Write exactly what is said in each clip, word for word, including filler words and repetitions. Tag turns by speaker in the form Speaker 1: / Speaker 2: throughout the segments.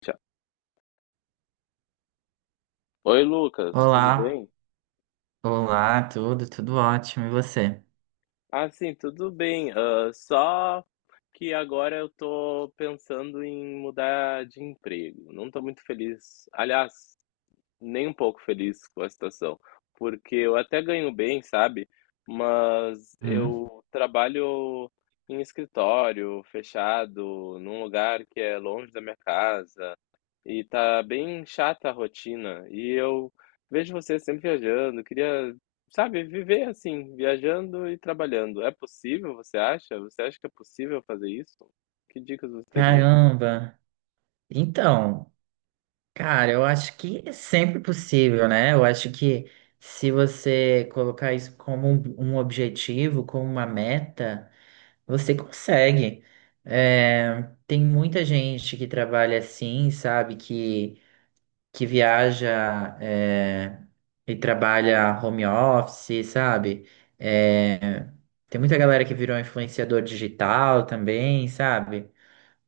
Speaker 1: Tchau. Oi, Lucas, tudo
Speaker 2: Olá,
Speaker 1: bem?
Speaker 2: olá, tudo, tudo ótimo, e você?
Speaker 1: Ah, sim, tudo bem. Ah, só que agora eu tô pensando em mudar de emprego. Não tô muito feliz. Aliás, nem um pouco feliz com a situação, porque eu até ganho bem, sabe? Mas
Speaker 2: Hum?
Speaker 1: eu trabalho em escritório, fechado, num lugar que é longe da minha casa, e tá bem chata a rotina. E eu vejo você sempre viajando, queria, sabe, viver assim, viajando e trabalhando. É possível, você acha? Você acha que é possível fazer isso? Que dicas você teria?
Speaker 2: Caramba! Então, cara, eu acho que é sempre possível, né? Eu acho que se você colocar isso como um um objetivo, como uma meta, você consegue. É, tem muita gente que trabalha assim, sabe? Que que viaja é, e trabalha home office, sabe? É, tem muita galera que virou influenciador digital também, sabe?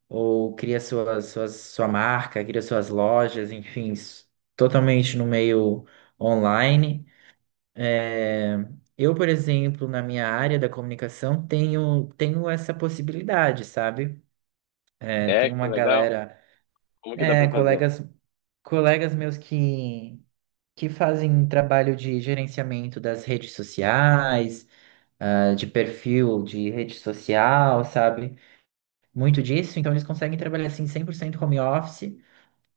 Speaker 2: Ou cria sua, sua, sua marca, cria suas lojas, enfim, s- totalmente no meio online. É, eu, por exemplo, na minha área da comunicação, tenho, tenho essa possibilidade, sabe? É,
Speaker 1: É,
Speaker 2: tem
Speaker 1: que
Speaker 2: uma
Speaker 1: legal.
Speaker 2: galera,
Speaker 1: Como que dá
Speaker 2: é,
Speaker 1: pra fazer?
Speaker 2: colegas, colegas meus que que fazem trabalho de gerenciamento das redes sociais, ah, de perfil de rede social, sabe? Muito disso, então eles conseguem trabalhar assim cem por cento home office,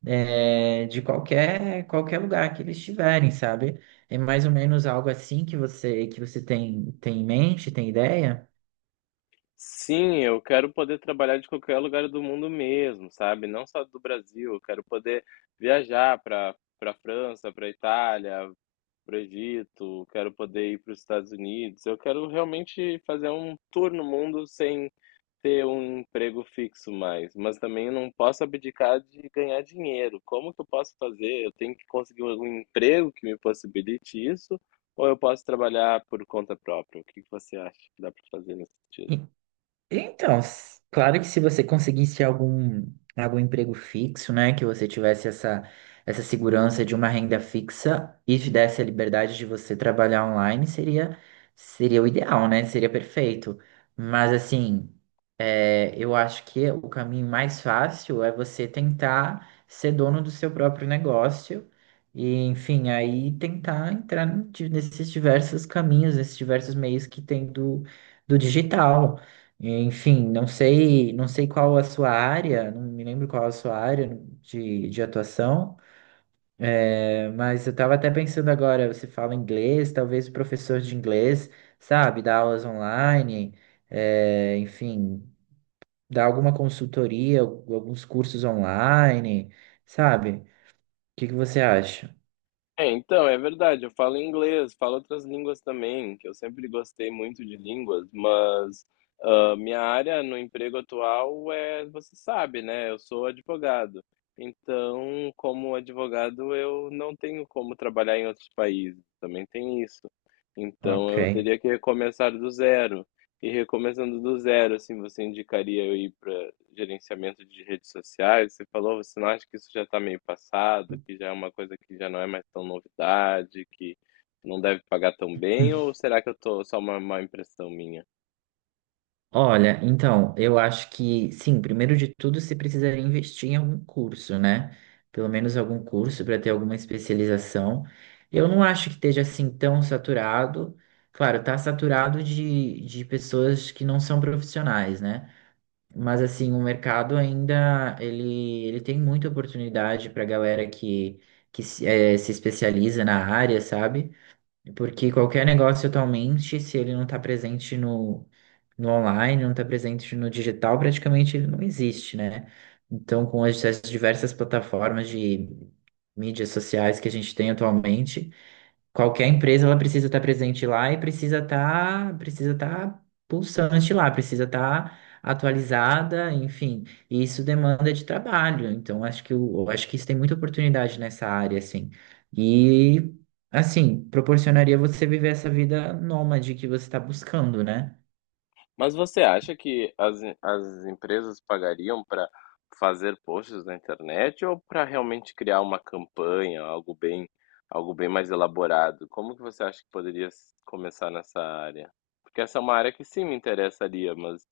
Speaker 2: eh, de qualquer qualquer lugar que eles estiverem, sabe? É mais ou menos algo assim que você que você tem tem em mente, tem ideia?
Speaker 1: Sim, eu quero poder trabalhar de qualquer lugar do mundo mesmo, sabe? Não só do Brasil, eu quero poder viajar para para França, para Itália, para o Egito, quero poder ir para os Estados Unidos. Eu quero realmente fazer um tour no mundo sem ter um emprego fixo mais, mas também eu não posso abdicar de ganhar dinheiro. Como que eu posso fazer? Eu tenho que conseguir um emprego que me possibilite isso, ou eu posso trabalhar por conta própria? O que que você acha que dá para fazer nesse sentido?
Speaker 2: Então, s- claro que se você conseguisse algum, algum emprego fixo, né, que você tivesse essa, essa segurança de uma renda fixa e te desse a liberdade de você trabalhar online, seria, seria o ideal, né? Seria perfeito. Mas, assim, é, eu acho que o caminho mais fácil é você tentar ser dono do seu próprio negócio e, enfim, aí tentar entrar n- de- nesses diversos caminhos, nesses diversos meios que tem do, do digital. É, enfim, não sei, não sei qual a sua área, não me lembro qual a sua área de, de atuação, é, mas eu estava até pensando agora, você fala inglês, talvez o professor de inglês, sabe, dá aulas online, é, enfim, dá alguma consultoria, alguns cursos online, sabe? O que que você acha?
Speaker 1: É, então, é verdade, eu falo inglês, falo outras línguas também, que eu sempre gostei muito de línguas, mas ah, minha área no emprego atual é, você sabe, né? Eu sou advogado. Então, como advogado, eu não tenho como trabalhar em outros países, também tem isso. Então,
Speaker 2: Ok.
Speaker 1: eu teria que recomeçar do zero. E recomeçando do zero, assim, você indicaria eu ir para gerenciamento de redes sociais? Você falou, você não acha que isso já está meio passado, que já é uma coisa que já não é mais tão novidade, que não deve pagar tão bem, ou será que eu tô só uma má impressão minha?
Speaker 2: Olha, então, eu acho que, sim, primeiro de tudo, você precisaria investir em algum curso, né? Pelo menos algum curso para ter alguma especialização. Eu não acho que esteja assim tão saturado. Claro, tá saturado de, de pessoas que não são profissionais, né? Mas assim, o mercado ainda ele, ele tem muita oportunidade para galera que, que se eh, se especializa na área, sabe? Porque qualquer negócio atualmente, se ele não está presente no, no online, não está presente no digital, praticamente ele não existe, né? Então, com as, as diversas plataformas de mídias sociais que a gente tem atualmente, qualquer empresa ela precisa estar presente lá e precisa estar precisa estar pulsante lá, precisa estar atualizada, enfim. E isso demanda de trabalho. Então acho que o- eu acho que isso tem muita oportunidade nessa área assim. E assim, proporcionaria você viver essa vida nômade que você está buscando, né?
Speaker 1: Mas você acha que as, as empresas pagariam para fazer posts na internet ou para realmente criar uma campanha, algo bem, algo bem mais elaborado? Como que você acha que poderia s- começar nessa área? Porque essa é uma área que sim me interessaria, mas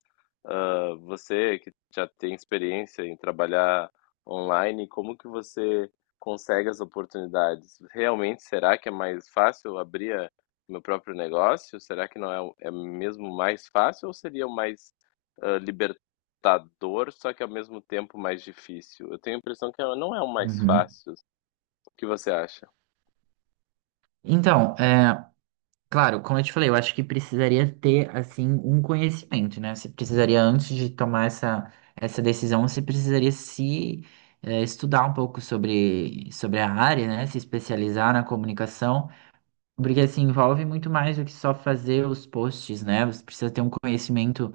Speaker 1: ah, você que já tem experiência em trabalhar online, como que você consegue as oportunidades? Realmente, será que é mais fácil abrir a- meu próprio negócio? Será que não é, o- é mesmo mais fácil ou seria o mais ah, libertador, só que ao mesmo tempo mais difícil? Eu tenho a impressão que é, não é o mais
Speaker 2: Uhum.
Speaker 1: fácil. O que você acha?
Speaker 2: Então, claro, como eu te falei, eu acho que precisaria ter, assim, um conhecimento, né? Você precisaria, antes de tomar essa, essa decisão, você precisaria se eh, estudar um pouco sobre, sobre a área, né? Se especializar na comunicação. Porque assim, envolve muito mais do que só fazer os posts, né? Você precisa ter um conhecimento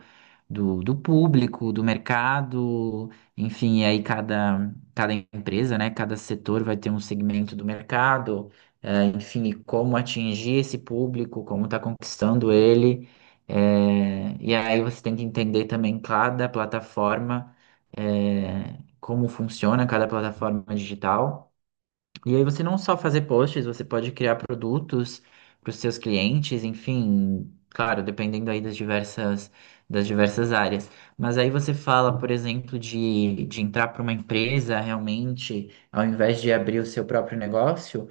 Speaker 2: do, do público, do mercado, enfim, e aí cada, cada empresa, né? Cada setor vai ter um segmento do mercado, eh, enfim, e como atingir esse público, como está conquistando ele. Eh, e aí você tem que entender também cada plataforma, eh, como funciona cada plataforma digital. E aí você não só fazer posts, você pode criar produtos para os seus clientes, enfim, claro, dependendo aí das diversas das diversas áreas. Mas aí você fala, por exemplo, de, de entrar para uma empresa realmente, ao invés de abrir o seu próprio negócio.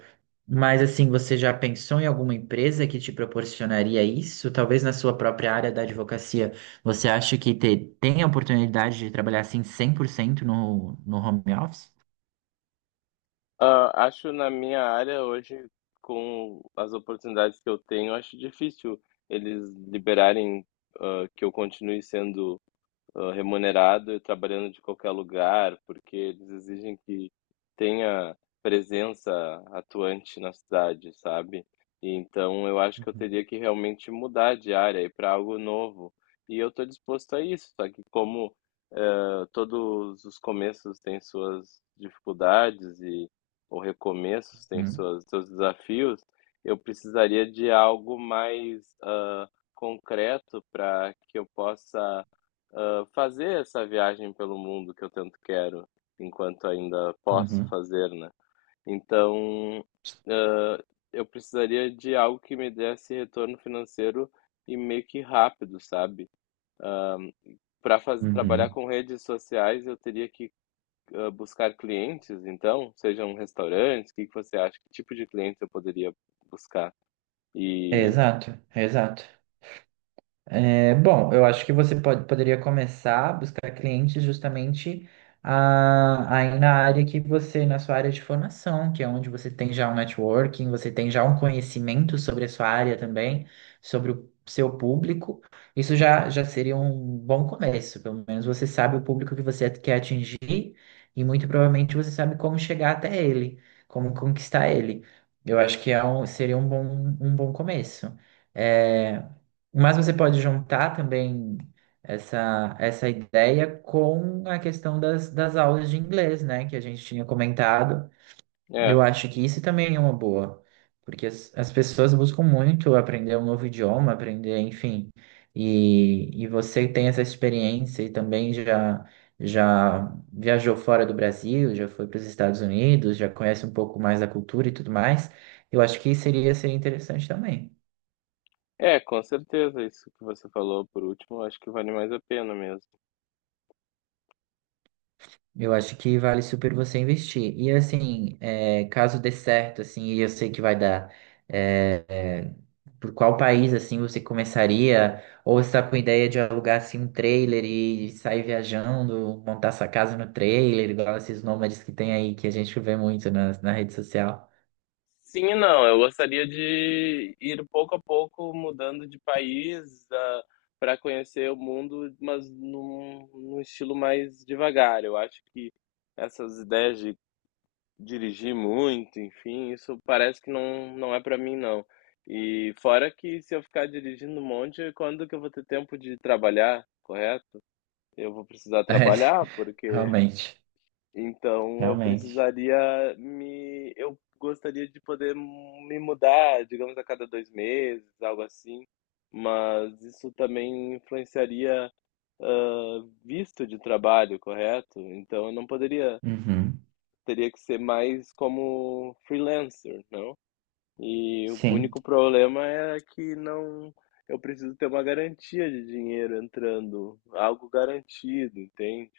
Speaker 2: Mas assim, você já pensou em alguma empresa que te proporcionaria isso? Talvez na sua própria área da advocacia, você acha que te- tem a oportunidade de trabalhar assim cem por cento no, no home office?
Speaker 1: Ah, acho na minha área hoje, com as oportunidades que eu tenho, acho difícil eles liberarem, ah, que eu continue sendo ah, remunerado e trabalhando de qualquer lugar, porque eles exigem que tenha presença atuante na cidade, sabe? E então eu acho que eu
Speaker 2: Uhum.
Speaker 1: teria que realmente mudar de área e para algo novo. E eu estou disposto a isso, só que como eh, todos os começos têm suas dificuldades e ou recomeços têm
Speaker 2: Uhum.
Speaker 1: suas, seus desafios, eu precisaria de algo mais ah, concreto para que eu possa ah, fazer essa viagem pelo mundo que eu tanto quero, enquanto ainda posso
Speaker 2: Uhum.
Speaker 1: fazer, né? Então, ah, eu precisaria de algo que me desse retorno financeiro e meio que rápido, sabe? Para trabalhar
Speaker 2: Uhum.
Speaker 1: com redes sociais, eu teria que ah, buscar clientes, então, sejam restaurantes, o que que você acha? Que tipo de clientes eu poderia buscar?
Speaker 2: É
Speaker 1: E
Speaker 2: exato, é exato. É, bom, eu acho que você pode, poderia começar a buscar clientes justamente a- aí na área que você, na sua área de formação, que é onde você tem já um networking, você tem já um conhecimento sobre a sua área também, sobre o seu público. Isso já, já seria um bom começo, pelo menos você sabe o público que você quer atingir e muito provavelmente você sabe como chegar até ele, como conquistar ele. Eu acho que é um- seria um bom, um bom começo. É, mas você pode juntar também essa, essa ideia com a questão das, das aulas de inglês, né? Que a gente tinha comentado. Eu
Speaker 1: é,
Speaker 2: acho que isso também é uma boa, porque as, as pessoas buscam muito aprender um novo idioma, aprender, enfim. E, e você tem essa experiência e também já, já viajou fora do Brasil, já foi para os Estados Unidos, já conhece um pouco mais da cultura e tudo mais. Eu acho que seria, seria interessante também.
Speaker 1: é, com certeza, isso que você falou por último, acho que vale mais a pena mesmo.
Speaker 2: Eu acho que vale super você investir. E assim, é, caso dê certo, assim, e eu sei que vai dar, é, é, por qual país, assim, você começaria? Ou você tá com ideia de alugar, assim, um trailer e sair viajando, montar sua casa no trailer, igual esses nômades que tem aí, que a gente vê muito na, na rede social.
Speaker 1: Sim e não. Eu gostaria de ir pouco a pouco mudando de país, para conhecer o mundo, mas num, num estilo mais devagar. Eu acho que essas ideias de dirigir muito, enfim, isso parece que não, não é para mim, não. E fora que se eu ficar dirigindo um monte, quando que eu vou ter tempo de trabalhar, correto? Eu vou precisar
Speaker 2: É,
Speaker 1: trabalhar, porque
Speaker 2: realmente,
Speaker 1: então eu
Speaker 2: realmente.
Speaker 1: precisaria me eu gostaria de poder me mudar, digamos, a cada dois meses, algo assim, mas isso também influenciaria, hã, visto de trabalho, correto? Então eu não poderia
Speaker 2: Uhum,
Speaker 1: teria que ser mais como freelancer, não? E o
Speaker 2: sim,
Speaker 1: único problema é que não, eu preciso ter uma garantia de dinheiro entrando, algo garantido, entende?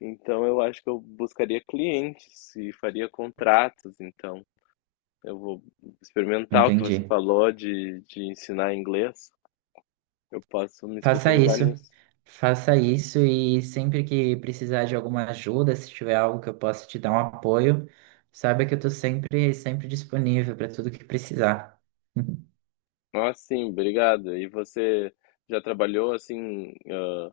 Speaker 1: Então eu acho que eu buscaria clientes e faria contratos, então eu vou experimentar o que você
Speaker 2: entendi.
Speaker 1: falou de, de ensinar inglês. Eu posso me
Speaker 2: Faça
Speaker 1: especializar
Speaker 2: isso.
Speaker 1: nisso.
Speaker 2: Faça isso e sempre que precisar de alguma ajuda, se tiver algo que eu possa te dar um apoio, saiba que eu estou sempre, sempre disponível para tudo que precisar.
Speaker 1: Ah, sim, obrigado. E você já trabalhou assim, ah,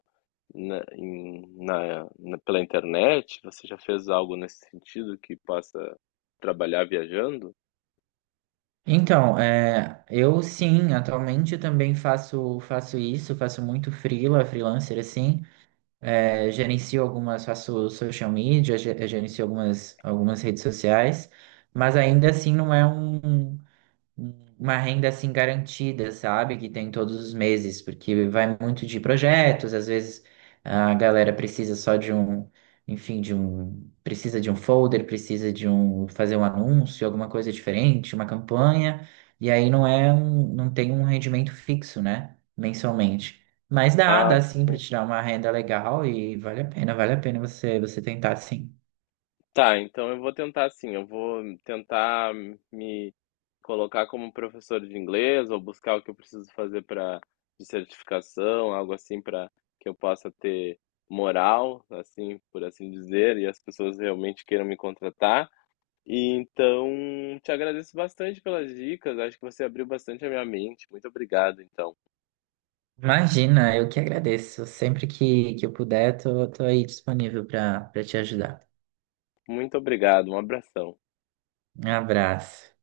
Speaker 1: na, em- na- na- pela internet? Você já fez algo nesse sentido que possa trabalhar viajando?
Speaker 2: Então, é, eu sim, atualmente também faço faço isso, faço muito freela, freelancer assim, é, gerencio algumas, faço social media, ge- gerencio algumas algumas redes sociais, mas ainda assim não é um uma renda assim garantida, sabe? Que tem todos os meses, porque vai muito de projetos, às vezes a galera precisa só de um, enfim, de um, precisa de um folder, precisa de um, fazer um anúncio, alguma coisa diferente, uma campanha, e aí não é um, não tem um rendimento fixo, né? Mensalmente. Mas dá,
Speaker 1: Ah,
Speaker 2: dá sim para
Speaker 1: sim.
Speaker 2: tirar uma renda legal e vale a pena, vale a pena você você tentar sim.
Speaker 1: Tá, então eu vou tentar assim, eu vou tentar me colocar como professor de inglês ou buscar o que eu preciso fazer para de certificação, algo assim para que eu possa ter moral, assim, por assim dizer, e as pessoas realmente queiram me contratar. E então, te agradeço bastante pelas dicas, acho que você abriu bastante a minha mente. Muito obrigado, então.
Speaker 2: Imagina, eu que agradeço. Sempre que, que eu puder, tô, tô aí disponível para para te ajudar.
Speaker 1: Muito obrigado, um abração.
Speaker 2: Um abraço.